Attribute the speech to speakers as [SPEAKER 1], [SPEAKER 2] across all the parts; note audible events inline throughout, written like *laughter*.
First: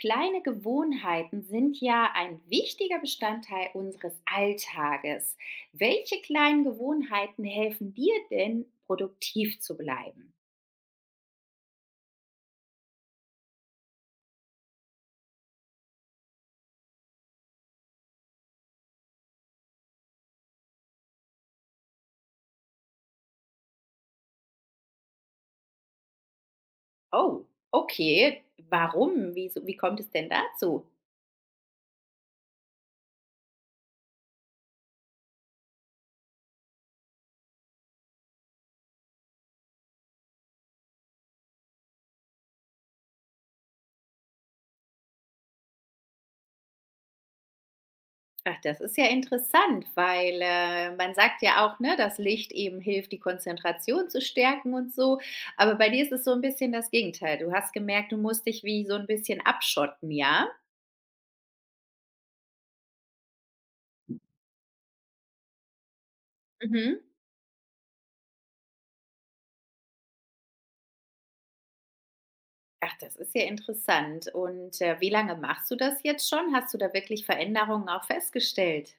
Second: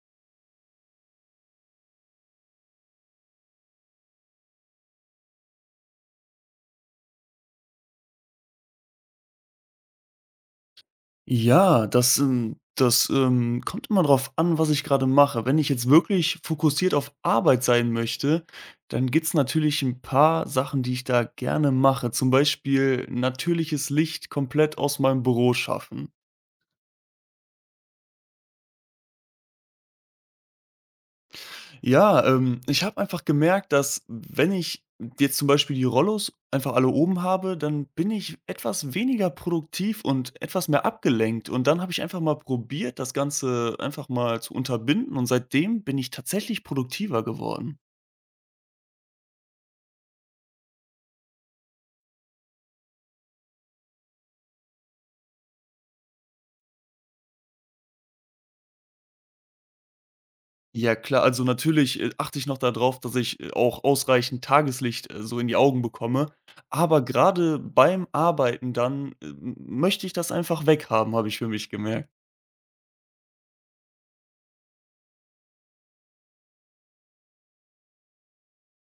[SPEAKER 1] Kleine Gewohnheiten sind ja ein wichtiger Bestandteil unseres Alltages. Welche kleinen Gewohnheiten helfen dir denn, produktiv zu bleiben?
[SPEAKER 2] Ja, das kommt immer drauf an, was ich gerade mache. Wenn ich jetzt wirklich fokussiert auf Arbeit sein möchte, dann gibt's natürlich ein paar Sachen, die ich da gerne mache. Zum Beispiel natürliches Licht komplett aus meinem Büro schaffen.
[SPEAKER 1] Oh, okay. Warum? Wieso, wie kommt es denn dazu?
[SPEAKER 2] Ja, ich habe einfach gemerkt, dass wenn ich jetzt zum Beispiel die Rollos einfach alle oben habe, dann bin ich etwas weniger produktiv und etwas mehr abgelenkt. Und dann habe ich einfach mal probiert, das Ganze einfach mal zu unterbinden. Und seitdem bin ich tatsächlich produktiver geworden.
[SPEAKER 1] Ach, das ist ja interessant, weil man sagt ja auch, ne, dass Licht eben hilft, die Konzentration zu stärken und so. Aber bei dir ist es so ein bisschen das Gegenteil. Du hast gemerkt, du musst dich wie so ein bisschen abschotten, ja?
[SPEAKER 2] Ja, klar, also natürlich achte ich noch darauf, dass ich auch ausreichend Tageslicht so in die Augen bekomme.
[SPEAKER 1] Mhm.
[SPEAKER 2] Aber gerade beim Arbeiten dann möchte ich das einfach weghaben, habe ich für mich gemerkt.
[SPEAKER 1] Ach, das ist ja interessant. Und, wie lange machst du das jetzt schon? Hast du da wirklich Veränderungen auch festgestellt?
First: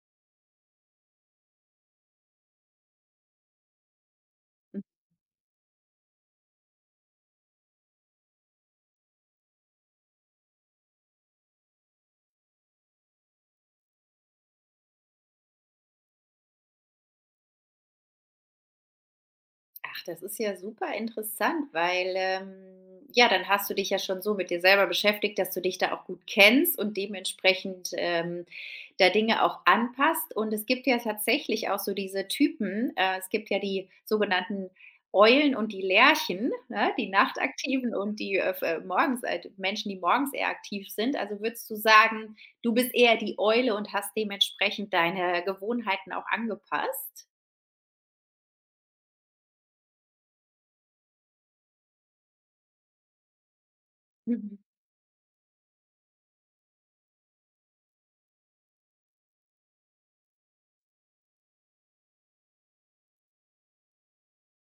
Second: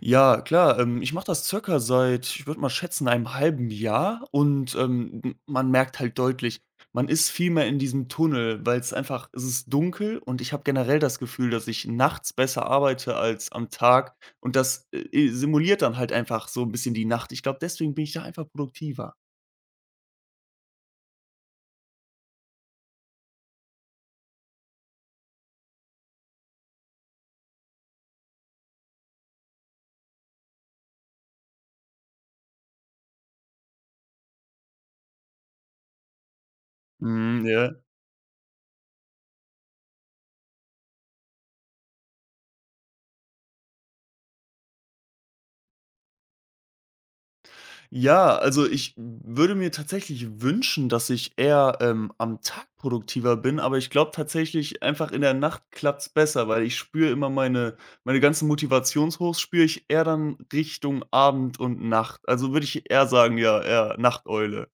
[SPEAKER 2] Ja, klar. Ich mache das circa seit, ich würde mal schätzen, einem halben Jahr, und m man merkt halt deutlich, man ist viel mehr in diesem Tunnel, weil es ist dunkel und ich habe generell das Gefühl, dass ich nachts besser arbeite als am Tag, und das, simuliert dann halt einfach so ein bisschen die Nacht. Ich glaube, deswegen bin ich da einfach produktiver.
[SPEAKER 1] Ach, das ist ja super interessant, weil, ja, dann hast du dich ja schon so mit dir selber beschäftigt, dass du dich da auch gut kennst und dementsprechend, da Dinge auch anpasst. Und es gibt ja tatsächlich auch so diese Typen. Es gibt ja die sogenannten Eulen und die Lerchen, ne, die
[SPEAKER 2] Mhm, ja.
[SPEAKER 1] Nachtaktiven und die, f morgens Menschen, die morgens eher aktiv sind. Also würdest du sagen, du bist eher die Eule und hast dementsprechend deine Gewohnheiten auch angepasst?
[SPEAKER 2] Ja, also ich würde mir tatsächlich wünschen, dass ich eher, am Tag produktiver bin, aber ich glaube tatsächlich, einfach in der Nacht klappt's besser, weil ich spüre immer meine ganzen Motivationshochs spüre ich eher dann Richtung Abend und Nacht. Also würde ich eher sagen, ja, eher Nachteule.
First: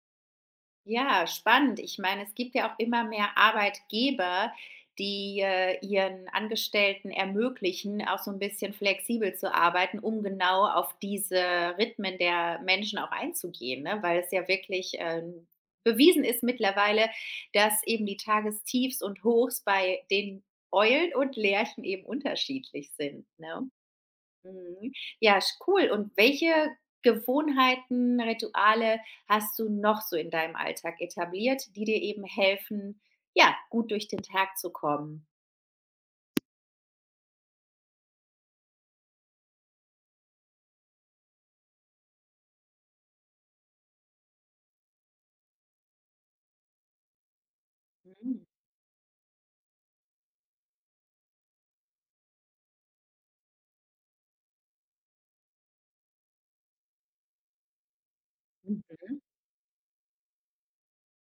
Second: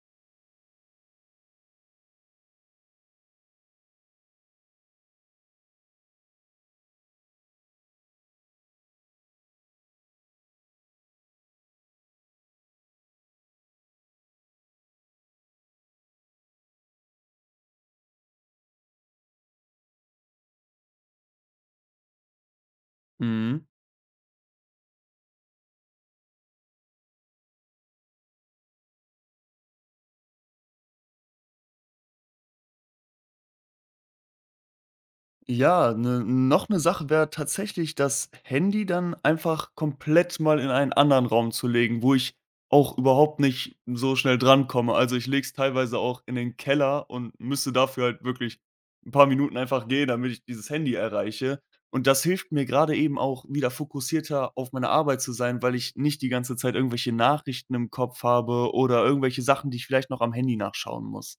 [SPEAKER 1] Ja, spannend. Ich meine, es gibt ja auch immer mehr Arbeitgeber, die ihren Angestellten ermöglichen, auch so ein bisschen flexibel zu arbeiten, um genau auf diese Rhythmen der Menschen auch einzugehen, ne? Weil es ja wirklich, bewiesen ist mittlerweile, dass eben die Tagestiefs und Hochs bei den Eulen und Lerchen eben unterschiedlich sind,
[SPEAKER 2] Mhm.
[SPEAKER 1] ne? Mhm. Ja, sch cool. Und welche Gewohnheiten, Rituale hast du noch so in deinem Alltag etabliert, die dir eben helfen, ja, gut durch den Tag zu kommen?
[SPEAKER 2] Ja, 'ne noch eine Sache wäre tatsächlich, das Handy dann einfach komplett mal in einen anderen Raum zu legen, wo ich auch überhaupt nicht so schnell drankomme. Also, ich lege es teilweise auch in den Keller und müsste dafür halt
[SPEAKER 1] Mhm.
[SPEAKER 2] wirklich ein paar Minuten einfach gehen, damit ich dieses Handy erreiche. Und das hilft mir gerade eben auch, wieder fokussierter auf meine Arbeit zu sein, weil ich nicht die ganze Zeit irgendwelche Nachrichten im Kopf habe oder
[SPEAKER 1] Mhm.
[SPEAKER 2] irgendwelche Sachen, die ich vielleicht noch am Handy nachschauen muss.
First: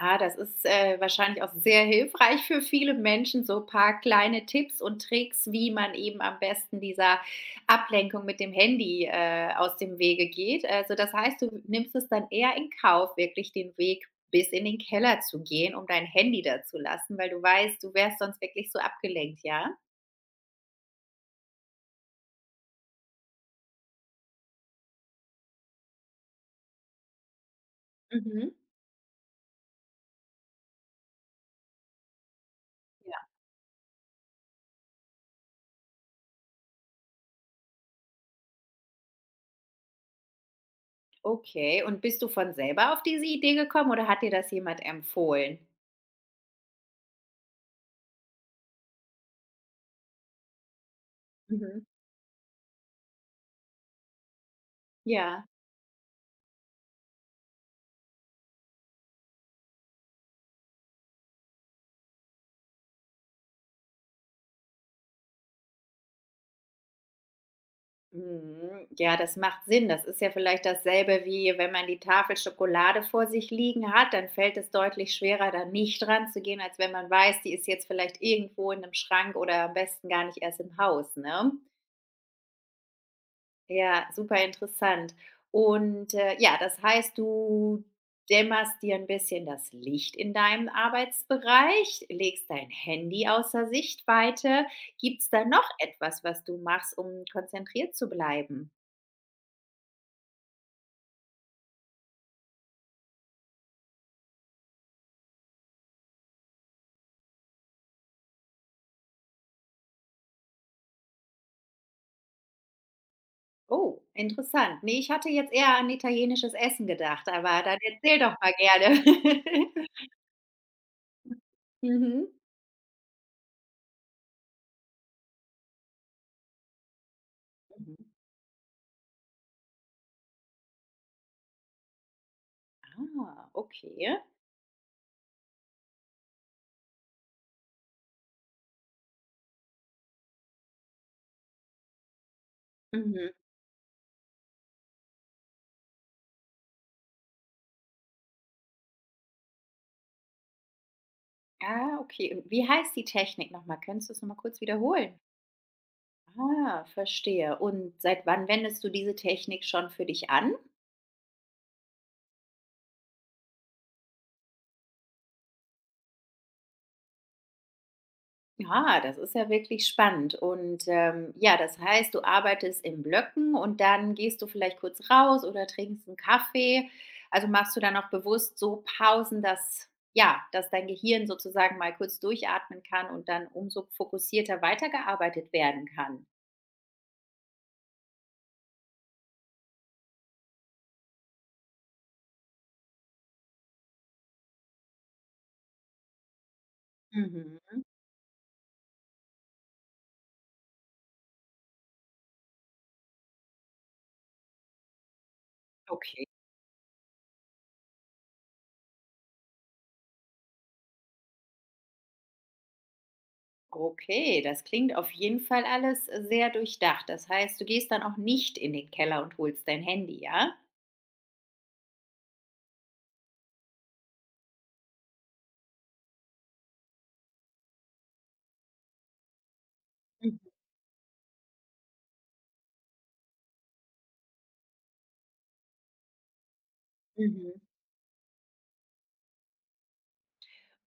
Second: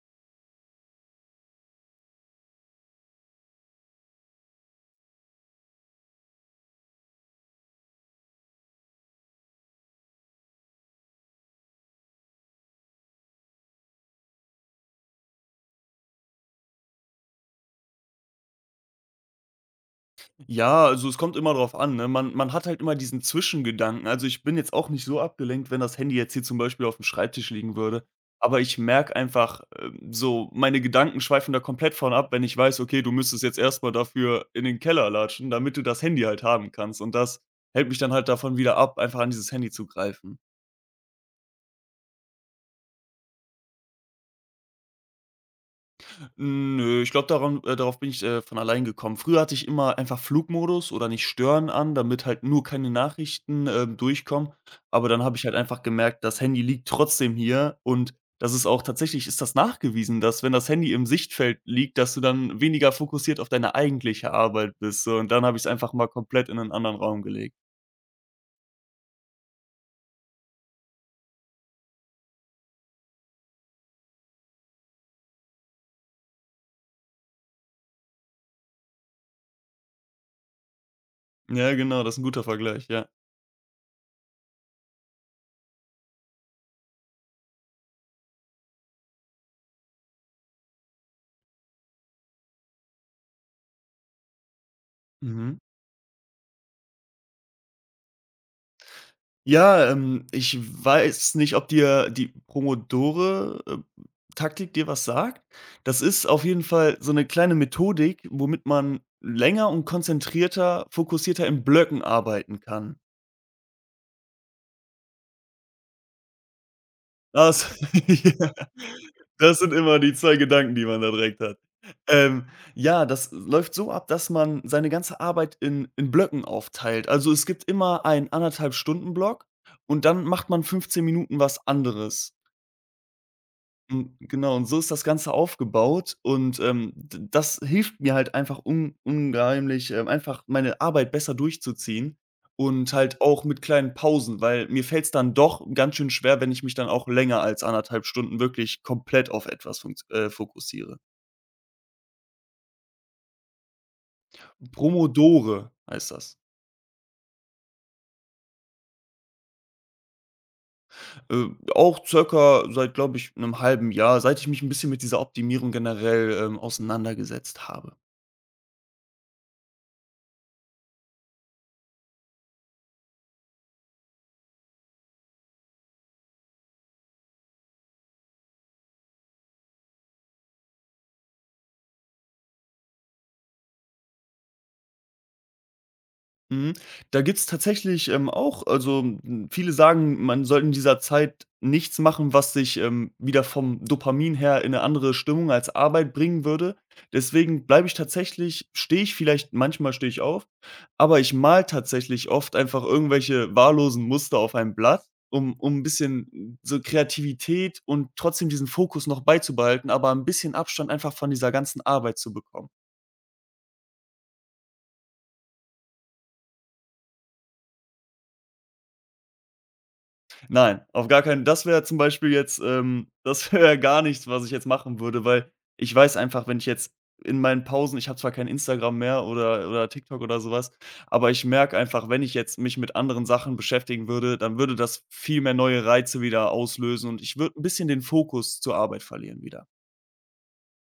[SPEAKER 1] Ah, das ist, wahrscheinlich auch sehr hilfreich für viele Menschen, so ein paar kleine Tipps und Tricks, wie man eben am besten dieser Ablenkung mit dem Handy, aus dem Wege geht. Also, das heißt, du nimmst es dann eher in Kauf, wirklich den Weg bis in den Keller zu gehen, um dein Handy da zu lassen, weil du weißt, du wärst sonst wirklich so abgelenkt, ja?
[SPEAKER 2] Ja, also es kommt immer drauf an, ne? Man hat halt immer diesen Zwischengedanken. Also, ich bin jetzt auch nicht so abgelenkt, wenn das Handy jetzt hier zum Beispiel auf dem Schreibtisch liegen würde.
[SPEAKER 1] Mhm.
[SPEAKER 2] Aber ich merke einfach, so meine Gedanken schweifen da komplett von ab, wenn ich weiß: „Okay, du müsstest jetzt erst mal dafür in den Keller latschen, damit du das Handy halt haben kannst.“ Und das hält mich dann halt davon wieder ab, einfach an dieses Handy zu greifen.
[SPEAKER 1] Okay, und bist du von selber auf diese Idee gekommen oder hat dir das jemand empfohlen?
[SPEAKER 2] Nö, ich glaube, daran darauf bin ich, von allein gekommen. Früher hatte ich immer einfach Flugmodus oder nicht stören
[SPEAKER 1] Mhm.
[SPEAKER 2] an, damit halt nur keine Nachrichten, durchkommen. Aber dann habe ich
[SPEAKER 1] Ja.
[SPEAKER 2] halt einfach gemerkt, das Handy liegt trotzdem hier, und das ist auch tatsächlich, ist das nachgewiesen, dass wenn das Handy im Sichtfeld liegt, dass du dann weniger fokussiert auf deine eigentliche Arbeit bist, so. Und dann habe ich es einfach mal komplett in einen anderen Raum gelegt.
[SPEAKER 1] Mhm. Ja, das macht Sinn. Das ist ja vielleicht dasselbe wie, wenn man die Tafel Schokolade vor sich liegen hat, dann fällt es deutlich schwerer, da nicht dran zu gehen, als wenn man weiß, die ist jetzt vielleicht irgendwo in einem Schrank oder am besten gar nicht erst im Haus, ne?
[SPEAKER 2] Ja, genau, das ist ein guter Vergleich, ja.
[SPEAKER 1] Ja, super interessant. Und, ja, das heißt, du dämmerst dir ein bisschen das Licht in deinem Arbeitsbereich, legst dein Handy außer Sichtweite. Gibt es da
[SPEAKER 2] Mhm.
[SPEAKER 1] noch etwas, was du machst, um konzentriert zu bleiben?
[SPEAKER 2] Ja, ich weiß nicht, ob dir die promodore taktik dir was sagt. Das ist auf jeden Fall so eine kleine Methodik, womit man länger und konzentrierter, fokussierter in Blöcken arbeiten kann.
[SPEAKER 1] Oh, interessant. Ne, ich hatte jetzt eher an italienisches Essen gedacht, aber
[SPEAKER 2] Das
[SPEAKER 1] dann *laughs*
[SPEAKER 2] *laughs*
[SPEAKER 1] erzähl doch
[SPEAKER 2] ja,
[SPEAKER 1] mal gerne.
[SPEAKER 2] das sind immer
[SPEAKER 1] *laughs*
[SPEAKER 2] die 2 Gedanken, die man da direkt hat.
[SPEAKER 1] Mhm.
[SPEAKER 2] Ähm, ja, das läuft so ab, dass man seine ganze Arbeit in Blöcken aufteilt. Also, es gibt
[SPEAKER 1] Mhm.
[SPEAKER 2] immer einen anderthalb Stunden-Block, und dann macht man 15 Minuten was anderes.
[SPEAKER 1] Ah, okay.
[SPEAKER 2] Genau, und so ist das Ganze aufgebaut, und d das hilft mir halt einfach un unheimlich, einfach meine Arbeit besser durchzuziehen und halt
[SPEAKER 1] Mhm.
[SPEAKER 2] auch mit kleinen Pausen, weil mir fällt es dann doch ganz schön schwer, wenn ich mich dann auch länger als anderthalb Stunden wirklich komplett auf etwas funkt fokussiere.
[SPEAKER 1] Ah, okay. Und wie heißt die Technik nochmal? Mal? Könntest du's noch mal kurz wiederholen?
[SPEAKER 2] Promodore heißt das.
[SPEAKER 1] Ah, verstehe. Und seit wann wendest du diese Technik schon für dich an?
[SPEAKER 2] Äh, Auch circa seit, glaube ich, einem halben Jahr, seit ich mich ein bisschen mit dieser Optimierung generell, auseinandergesetzt habe.
[SPEAKER 1] Ja, das ist ja wirklich spannend. Und ja, das heißt, du arbeitest in Blöcken und dann gehst du vielleicht kurz raus oder trinkst einen Kaffee. Also machst du dann auch bewusst so Pausen, dass ja, dass dein Gehirn sozusagen mal kurz durchatmen kann und dann umso fokussierter weitergearbeitet werden kann.
[SPEAKER 2] Mhm. Da gibt's tatsächlich, auch, also, hm, viele sagen, man soll in dieser Zeit nichts machen, was sich wieder vom Dopamin her in eine andere Stimmung als Arbeit bringen würde. Deswegen
[SPEAKER 1] Mhm.
[SPEAKER 2] bleibe ich tatsächlich stehe ich vielleicht manchmal, stehe ich auf, aber ich male tatsächlich oft einfach irgendwelche wahllosen Muster auf ein Blatt, um ein
[SPEAKER 1] Okay.
[SPEAKER 2] bisschen so Kreativität und trotzdem diesen Fokus noch beizubehalten, aber ein bisschen Abstand einfach von dieser ganzen Arbeit zu bekommen.
[SPEAKER 1] Okay, das klingt auf jeden Fall alles sehr durchdacht. Das heißt, du gehst dann auch nicht in den Keller und holst dein Handy, ja?
[SPEAKER 2] Nein, auf gar keinen, das wäre zum Beispiel jetzt das *laughs* wäre gar nichts, was ich jetzt machen würde, weil ich weiß einfach, wenn ich jetzt in meinen Pausen, ich habe zwar kein Instagram mehr oder TikTok oder
[SPEAKER 1] Mhm.
[SPEAKER 2] sowas, aber ich merke einfach, wenn ich jetzt mich mit anderen Sachen beschäftigen würde, dann würde das viel mehr neue Reize wieder auslösen, und ich
[SPEAKER 1] Mhm.
[SPEAKER 2] würde ein bisschen den Fokus zur Arbeit verlieren wieder.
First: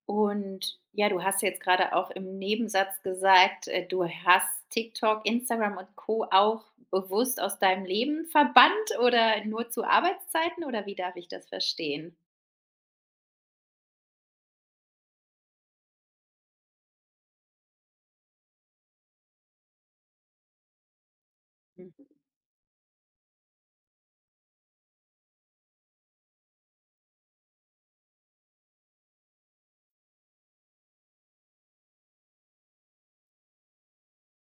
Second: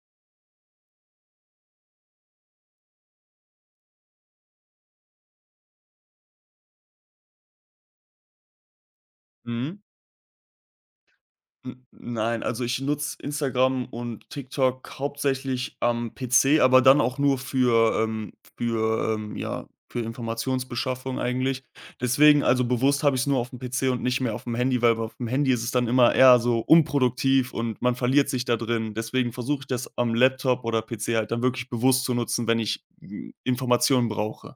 [SPEAKER 1] Und ja, du hast jetzt gerade auch im Nebensatz gesagt, du hast TikTok, Instagram und Co. auch bewusst aus deinem Leben verbannt oder nur
[SPEAKER 2] Mhm.
[SPEAKER 1] zu Arbeitszeiten oder wie darf ich das
[SPEAKER 2] N
[SPEAKER 1] verstehen?
[SPEAKER 2] Nein, also ich nutze Instagram und TikTok hauptsächlich am PC, aber dann auch nur für, ja, für Informationsbeschaffung eigentlich.
[SPEAKER 1] Hm.
[SPEAKER 2] Deswegen, also bewusst habe ich es nur auf auf'm PC und nicht mehr auf dem Handy, weil auf dem Handy ist es dann immer eher so unproduktiv, und man verliert sich da drin. Deswegen versuche ich das am Laptop oder PC halt dann wirklich bewusst zu nutzen, wenn ich, hm, Informationen brauche.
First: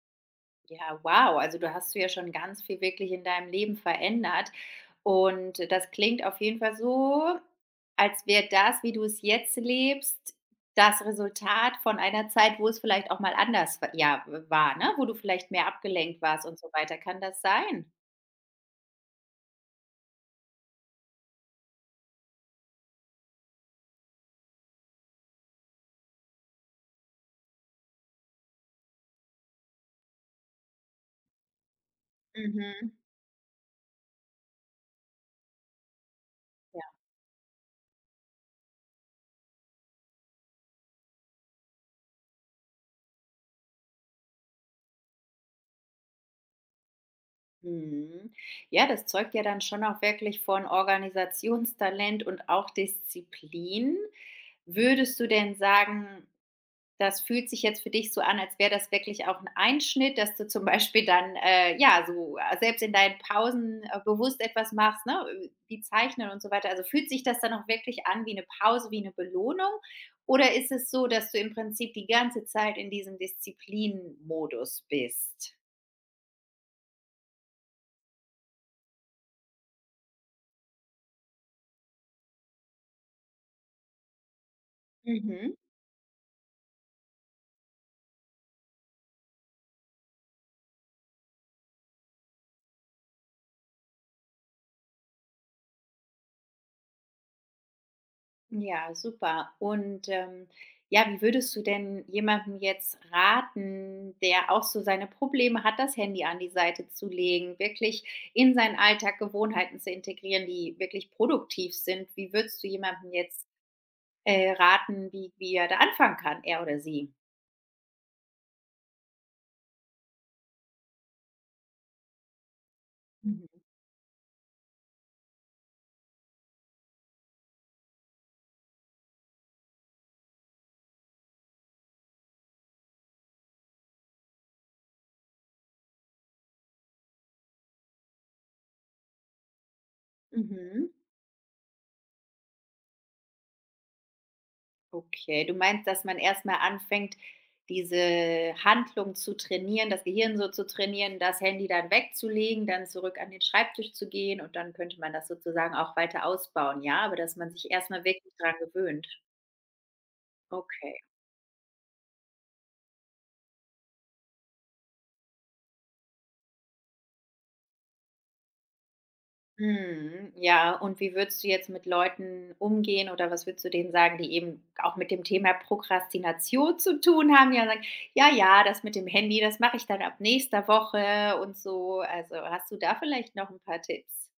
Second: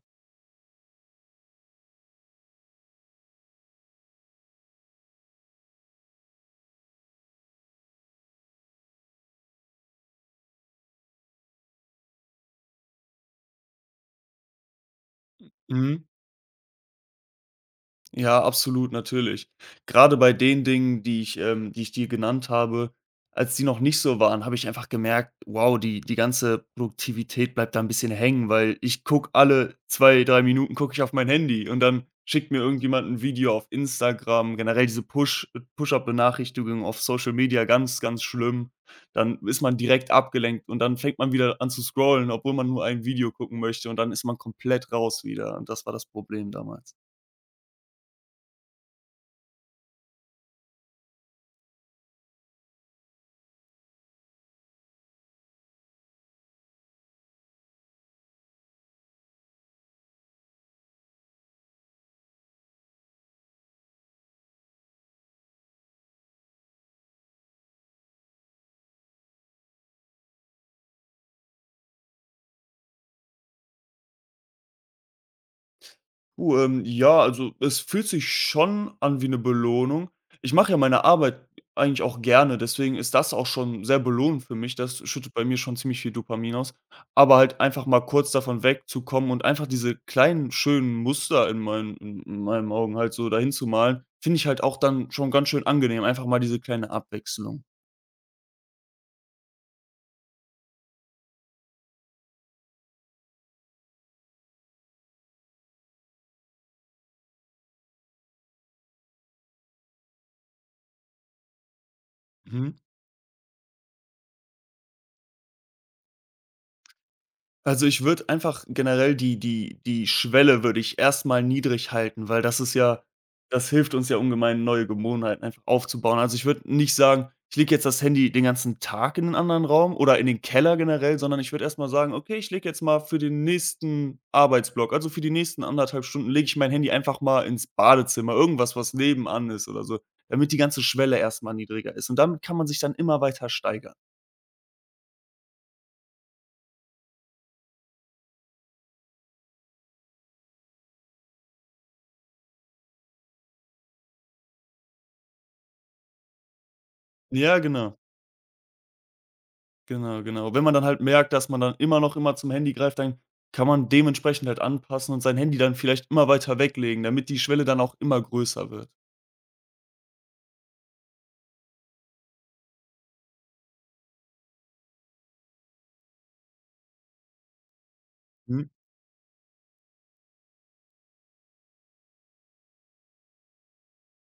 [SPEAKER 1] Ja, wow. Also du hast du ja schon ganz viel wirklich in deinem Leben verändert. Und das klingt auf jeden Fall so, als wäre das, wie du es jetzt lebst, das Resultat von einer Zeit, wo es vielleicht auch mal anders ja, war, ne? Wo du vielleicht mehr
[SPEAKER 2] Mhm.
[SPEAKER 1] abgelenkt warst und so weiter. Kann das sein?
[SPEAKER 2] Ja, absolut, natürlich. Gerade bei den Dingen, die ich dir genannt habe, als die noch nicht so waren, habe ich einfach gemerkt: Wow, die ganze Produktivität bleibt da ein bisschen hängen, weil ich gucke alle zwei, 3 Minuten, gucke ich auf mein Handy, und dann schickt mir
[SPEAKER 1] Mhm.
[SPEAKER 2] irgendjemand ein Video auf Instagram. Generell diese
[SPEAKER 1] Ja.
[SPEAKER 2] Push-Up-Benachrichtigungen auf Social Media, ganz, ganz schlimm. Dann ist man direkt abgelenkt, und dann fängt man wieder an zu scrollen, obwohl man nur ein Video gucken möchte, und dann ist man komplett raus wieder, und das war das Problem damals.
[SPEAKER 1] Mhm. Ja, das zeugt ja dann schon auch wirklich von Organisationstalent und auch Disziplin. Würdest du denn sagen, das fühlt sich jetzt für dich so an, als wäre das wirklich auch ein Einschnitt, dass du zum Beispiel dann, ja, so selbst in deinen Pausen, bewusst etwas machst, ne, wie Zeichnen und so weiter. Also, fühlt sich das dann auch wirklich an wie eine Pause, wie eine Belohnung? Oder ist es so, dass du im Prinzip die ganze Zeit in diesem disziplin bist?
[SPEAKER 2] Du, ja, also es fühlt sich schon an wie eine Belohnung. Ich mache ja meine Arbeit eigentlich auch gerne, deswegen ist das auch schon sehr belohnend für mich. Das schüttet bei
[SPEAKER 1] Mhm.
[SPEAKER 2] mir schon ziemlich viel Dopamin aus. Aber halt einfach mal kurz davon wegzukommen und einfach diese kleinen schönen Muster in meinen in meinen Augen halt so dahin zu malen, finde ich halt auch dann schon ganz schön angenehm, einfach mal diese kleine Abwechslung.
[SPEAKER 1] Ja, super. Und ja, wie würdest du denn jemandem jetzt raten, der auch so seine Probleme hat, das Handy an die Seite zu legen, wirklich in seinen Alltag Gewohnheiten zu integrieren, die wirklich produktiv sind? Wie würdest du
[SPEAKER 2] Mhm.
[SPEAKER 1] jemandem jetzt raten, wie er da anfangen kann, er oder sie?
[SPEAKER 2] Also, ich würde einfach generell die Schwelle würde ich erstmal niedrig halten, weil das ist ja,
[SPEAKER 1] Mhm.
[SPEAKER 2] das hilft uns ja ungemein, neue Gewohnheiten einfach aufzubauen. Also, ich würde nicht sagen, ich lege jetzt das Handy den ganzen Tag in 'nen anderen Raum oder in den Keller generell, sondern ich würde erstmal sagen: „Okay, ich lege jetzt mal für den nächsten Arbeitsblock, also für die nächsten anderthalb Stunden lege ich mein Handy einfach mal ins Badezimmer, irgendwas, was nebenan ist oder so“, damit die ganze
[SPEAKER 1] Mhm.
[SPEAKER 2] Schwelle erstmal niedriger ist, und damit kann man sich dann immer weiter steigern.
[SPEAKER 1] Okay, du meinst, dass man erst mal anfängt, diese Handlung zu trainieren, das Gehirn so zu trainieren, das Handy dann wegzulegen, dann zurück an den Schreibtisch zu gehen und dann könnte man das sozusagen auch weiter ausbauen, ja? Aber dass man
[SPEAKER 2] Ja,
[SPEAKER 1] sich erst
[SPEAKER 2] genau.
[SPEAKER 1] mal wirklich dran gewöhnt.
[SPEAKER 2] Genau, genau. Wenn man dann
[SPEAKER 1] Okay.
[SPEAKER 2] halt merkt, dass man dann immer zum Handy greift, dann kann man dementsprechend halt anpassen und sein Handy dann vielleicht immer weiter weglegen, damit die Schwelle dann auch immer größer wird.
[SPEAKER 1] Mhm, ja, und wie würdest du jetzt mit Leuten umgehen oder was würdest du denen sagen, die eben auch mit dem Thema Prokrastination zu tun haben, ja, sagen: „Ja,
[SPEAKER 2] Hm?
[SPEAKER 1] ja, das mit dem Handy, das mache ich dann ab nächster Woche und so.“ Also, hast du da vielleicht noch ein paar Tipps?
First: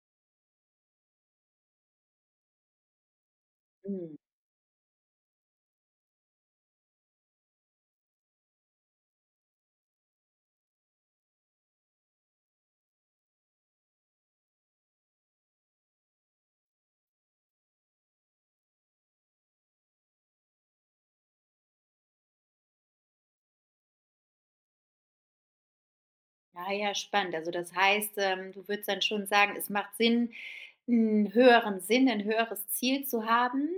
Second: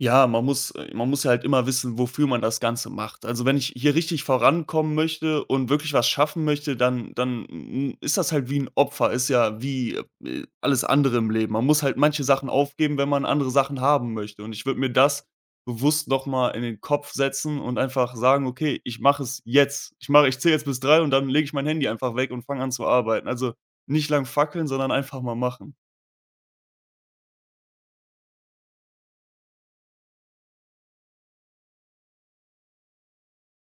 [SPEAKER 2] Ja, man muss ja halt immer wissen, wofür man das Ganze macht. Also, wenn ich hier
[SPEAKER 1] Mhm.
[SPEAKER 2] richtig vorankommen möchte und wirklich was schaffen möchte, dann dann m ist das halt wie ein Opfer, ist ja wie, alles andere im Leben. Man muss halt manche Sachen aufgeben, wenn man andere Sachen haben möchte. Und ich würde mir das bewusst noch mal in den Kopf setzen und einfach sagen: „Okay, ich mache es jetzt. Ich zähle jetzt bis 3 und dann lege ich mein Handy einfach weg und fange an zu arbeiten.“ Also, nicht lang fackeln, sondern einfach mal machen.
[SPEAKER 1] Ah ja, spannend. Also das heißt, du würdest dann schon sagen, es macht Sinn, einen höheren Sinn, ein höheres Ziel zu haben,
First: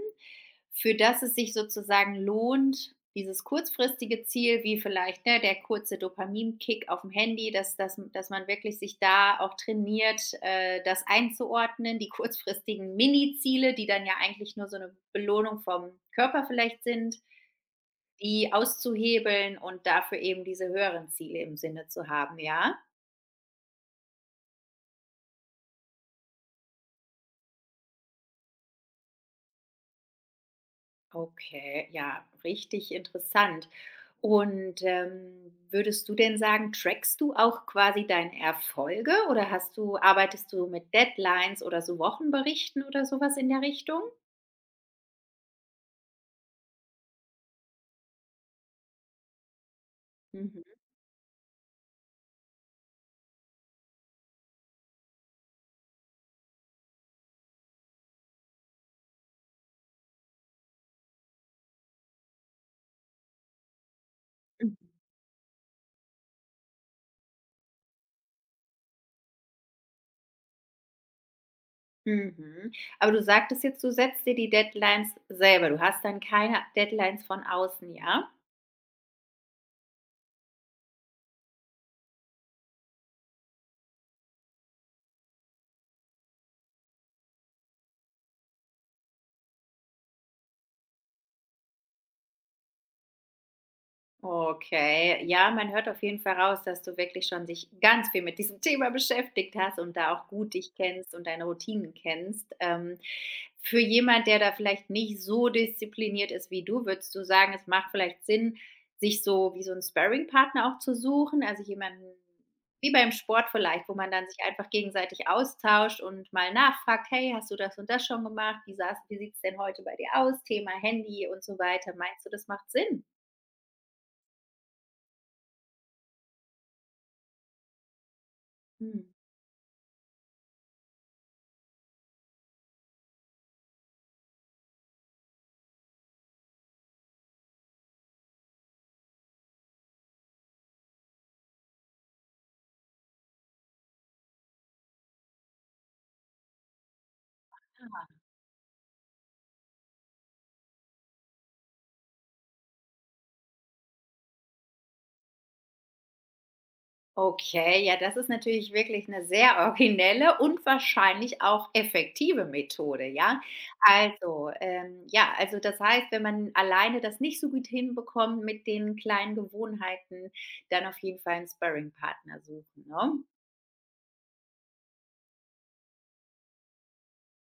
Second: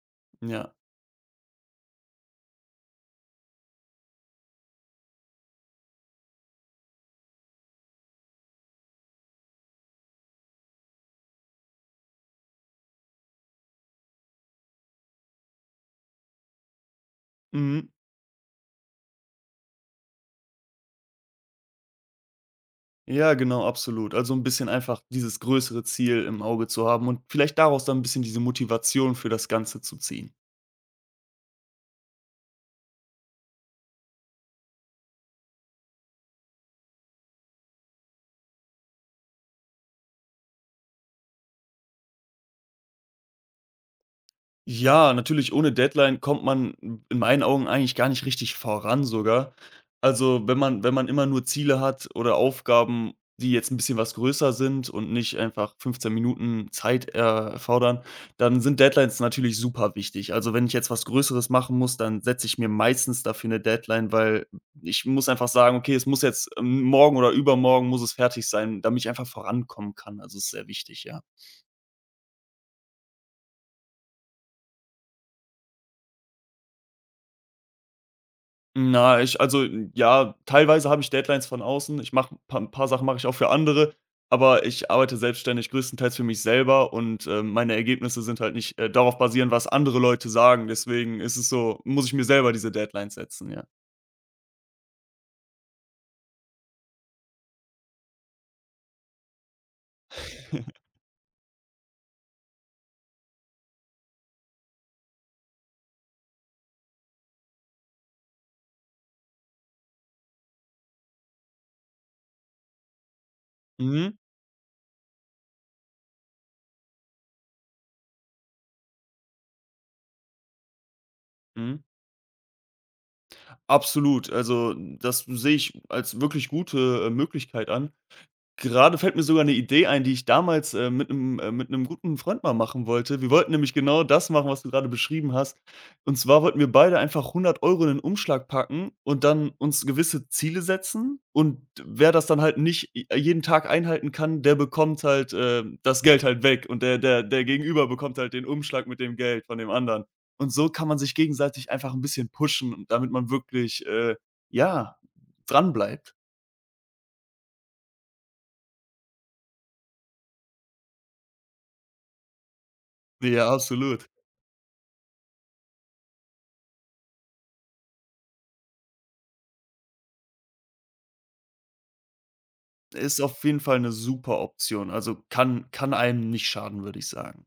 [SPEAKER 2] Ja.
[SPEAKER 1] für das es sich sozusagen lohnt, dieses kurzfristige Ziel, wie vielleicht, ne, der kurze Dopaminkick auf dem Handy, dass dass man wirklich sich da auch trainiert, das einzuordnen, die kurzfristigen Miniziele, die dann ja eigentlich nur so eine Belohnung vom Körper vielleicht sind,
[SPEAKER 2] Mhm.
[SPEAKER 1] die auszuhebeln und dafür eben diese höheren Ziele im Sinne zu haben, ja?
[SPEAKER 2] Ja, genau, absolut. Also ein bisschen einfach dieses größere Ziel im Auge zu haben und vielleicht daraus dann ein bisschen diese Motivation für das Ganze zu ziehen.
[SPEAKER 1] Okay, ja, richtig interessant. Und, würdest du denn sagen, trackst du auch quasi deine Erfolge oder hast du arbeitest du mit Deadlines oder so Wochenberichten oder sowas in der Richtung?
[SPEAKER 2] Ja, natürlich ohne Deadline kommt man in meinen Augen eigentlich gar nicht richtig voran sogar. Also, wenn
[SPEAKER 1] Mhm,
[SPEAKER 2] man, immer nur Ziele hat oder Aufgaben, die jetzt ein bisschen was größer sind und nicht einfach 15 Minuten Zeit erfordern, dann sind Deadlines natürlich super wichtig. Also, wenn ich jetzt was Größeres machen muss, dann setze ich mir meistens dafür eine Deadline, weil ich muss einfach sagen: „Okay, es muss jetzt, morgen oder übermorgen muss es fertig sein“, damit ich einfach vorankommen kann. Also, es ist sehr wichtig, ja.
[SPEAKER 1] mhm. Aber du sagtest jetzt, du setzt dir die Deadlines selber. Du hast dann keine Deadlines von außen, ja?
[SPEAKER 2] Na, ich also, ja, teilweise habe ich Deadlines von außen. Ich mache pa 'N paar Sachen mache ich auch für andere, aber ich arbeite selbstständig größtenteils für mich selber, und meine Ergebnisse sind halt nicht, darauf basieren, was andere Leute sagen. Deswegen ist es so, muss ich mir selber diese Deadlines setzen, ja.
[SPEAKER 1] Okay, ja, man hört auf jeden Fall raus, dass du wirklich schon dich ganz viel mit diesem *laughs* Thema beschäftigt hast und da auch gut dich
[SPEAKER 2] *laughs*
[SPEAKER 1] kennst und deine Routinen kennst. Für jemand, der da vielleicht nicht so diszipliniert ist wie du, würdest du sagen, es macht vielleicht Sinn, sich so wie so 'n Sparringpartner auch zu suchen, also jemanden wie beim Sport vielleicht, wo man
[SPEAKER 2] Mhm,
[SPEAKER 1] dann sich einfach gegenseitig austauscht und mal nachfragt: „Hey, hast du das und das schon gemacht? Wie sieht es denn heute bei dir aus?“ Thema Handy und so
[SPEAKER 2] mhm.
[SPEAKER 1] weiter. Meinst du, das macht Sinn?
[SPEAKER 2] Absolut. Also, das sehe ich als wirklich gute, Möglichkeit an. Gerade
[SPEAKER 1] Mhm.
[SPEAKER 2] fällt mir sogar eine Idee ein, die ich damals, mit einem mit 'nem guten Freund mal machen wollte. Wir wollten nämlich genau das machen, was du gerade beschrieben hast. Und zwar wollten wir beide einfach 100 Euro in 'nen Umschlag packen und dann uns gewisse Ziele setzen. Und wer das dann halt nicht i jeden Tag einhalten kann, der bekommt halt, das Geld halt weg, und der Gegenüber bekommt halt den Umschlag mit dem Geld von dem anderen. Und so kann man sich gegenseitig einfach 'n bisschen pushen, damit man wirklich, ja, dranbleibt.
[SPEAKER 1] Okay, ja, das ist natürlich wirklich eine sehr originelle und wahrscheinlich auch effektive Methode, ja?
[SPEAKER 2] Ja, absolut.
[SPEAKER 1] Also, ja, also, das heißt, wenn man alleine das nicht so gut hinbekommt mit den kleinen Gewohnheiten, dann auf jeden Fall 'n Sparringpartner suchen, ne?
[SPEAKER 2] Ist auf jeden Fall 'ne super Option. Also, kann einem nicht schaden, würde ich sagen.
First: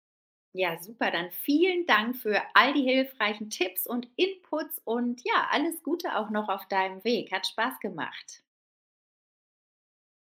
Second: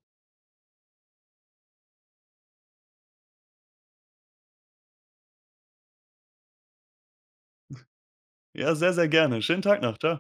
[SPEAKER 1] Ja, super, dann vielen Dank für all die hilfreichen Tipps und Inputs und ja, alles Gute auch noch auf deinem Weg. Hat Spaß gemacht.
[SPEAKER 2] Ja, sehr, sehr gerne. Schönen Tag noch. Tschau.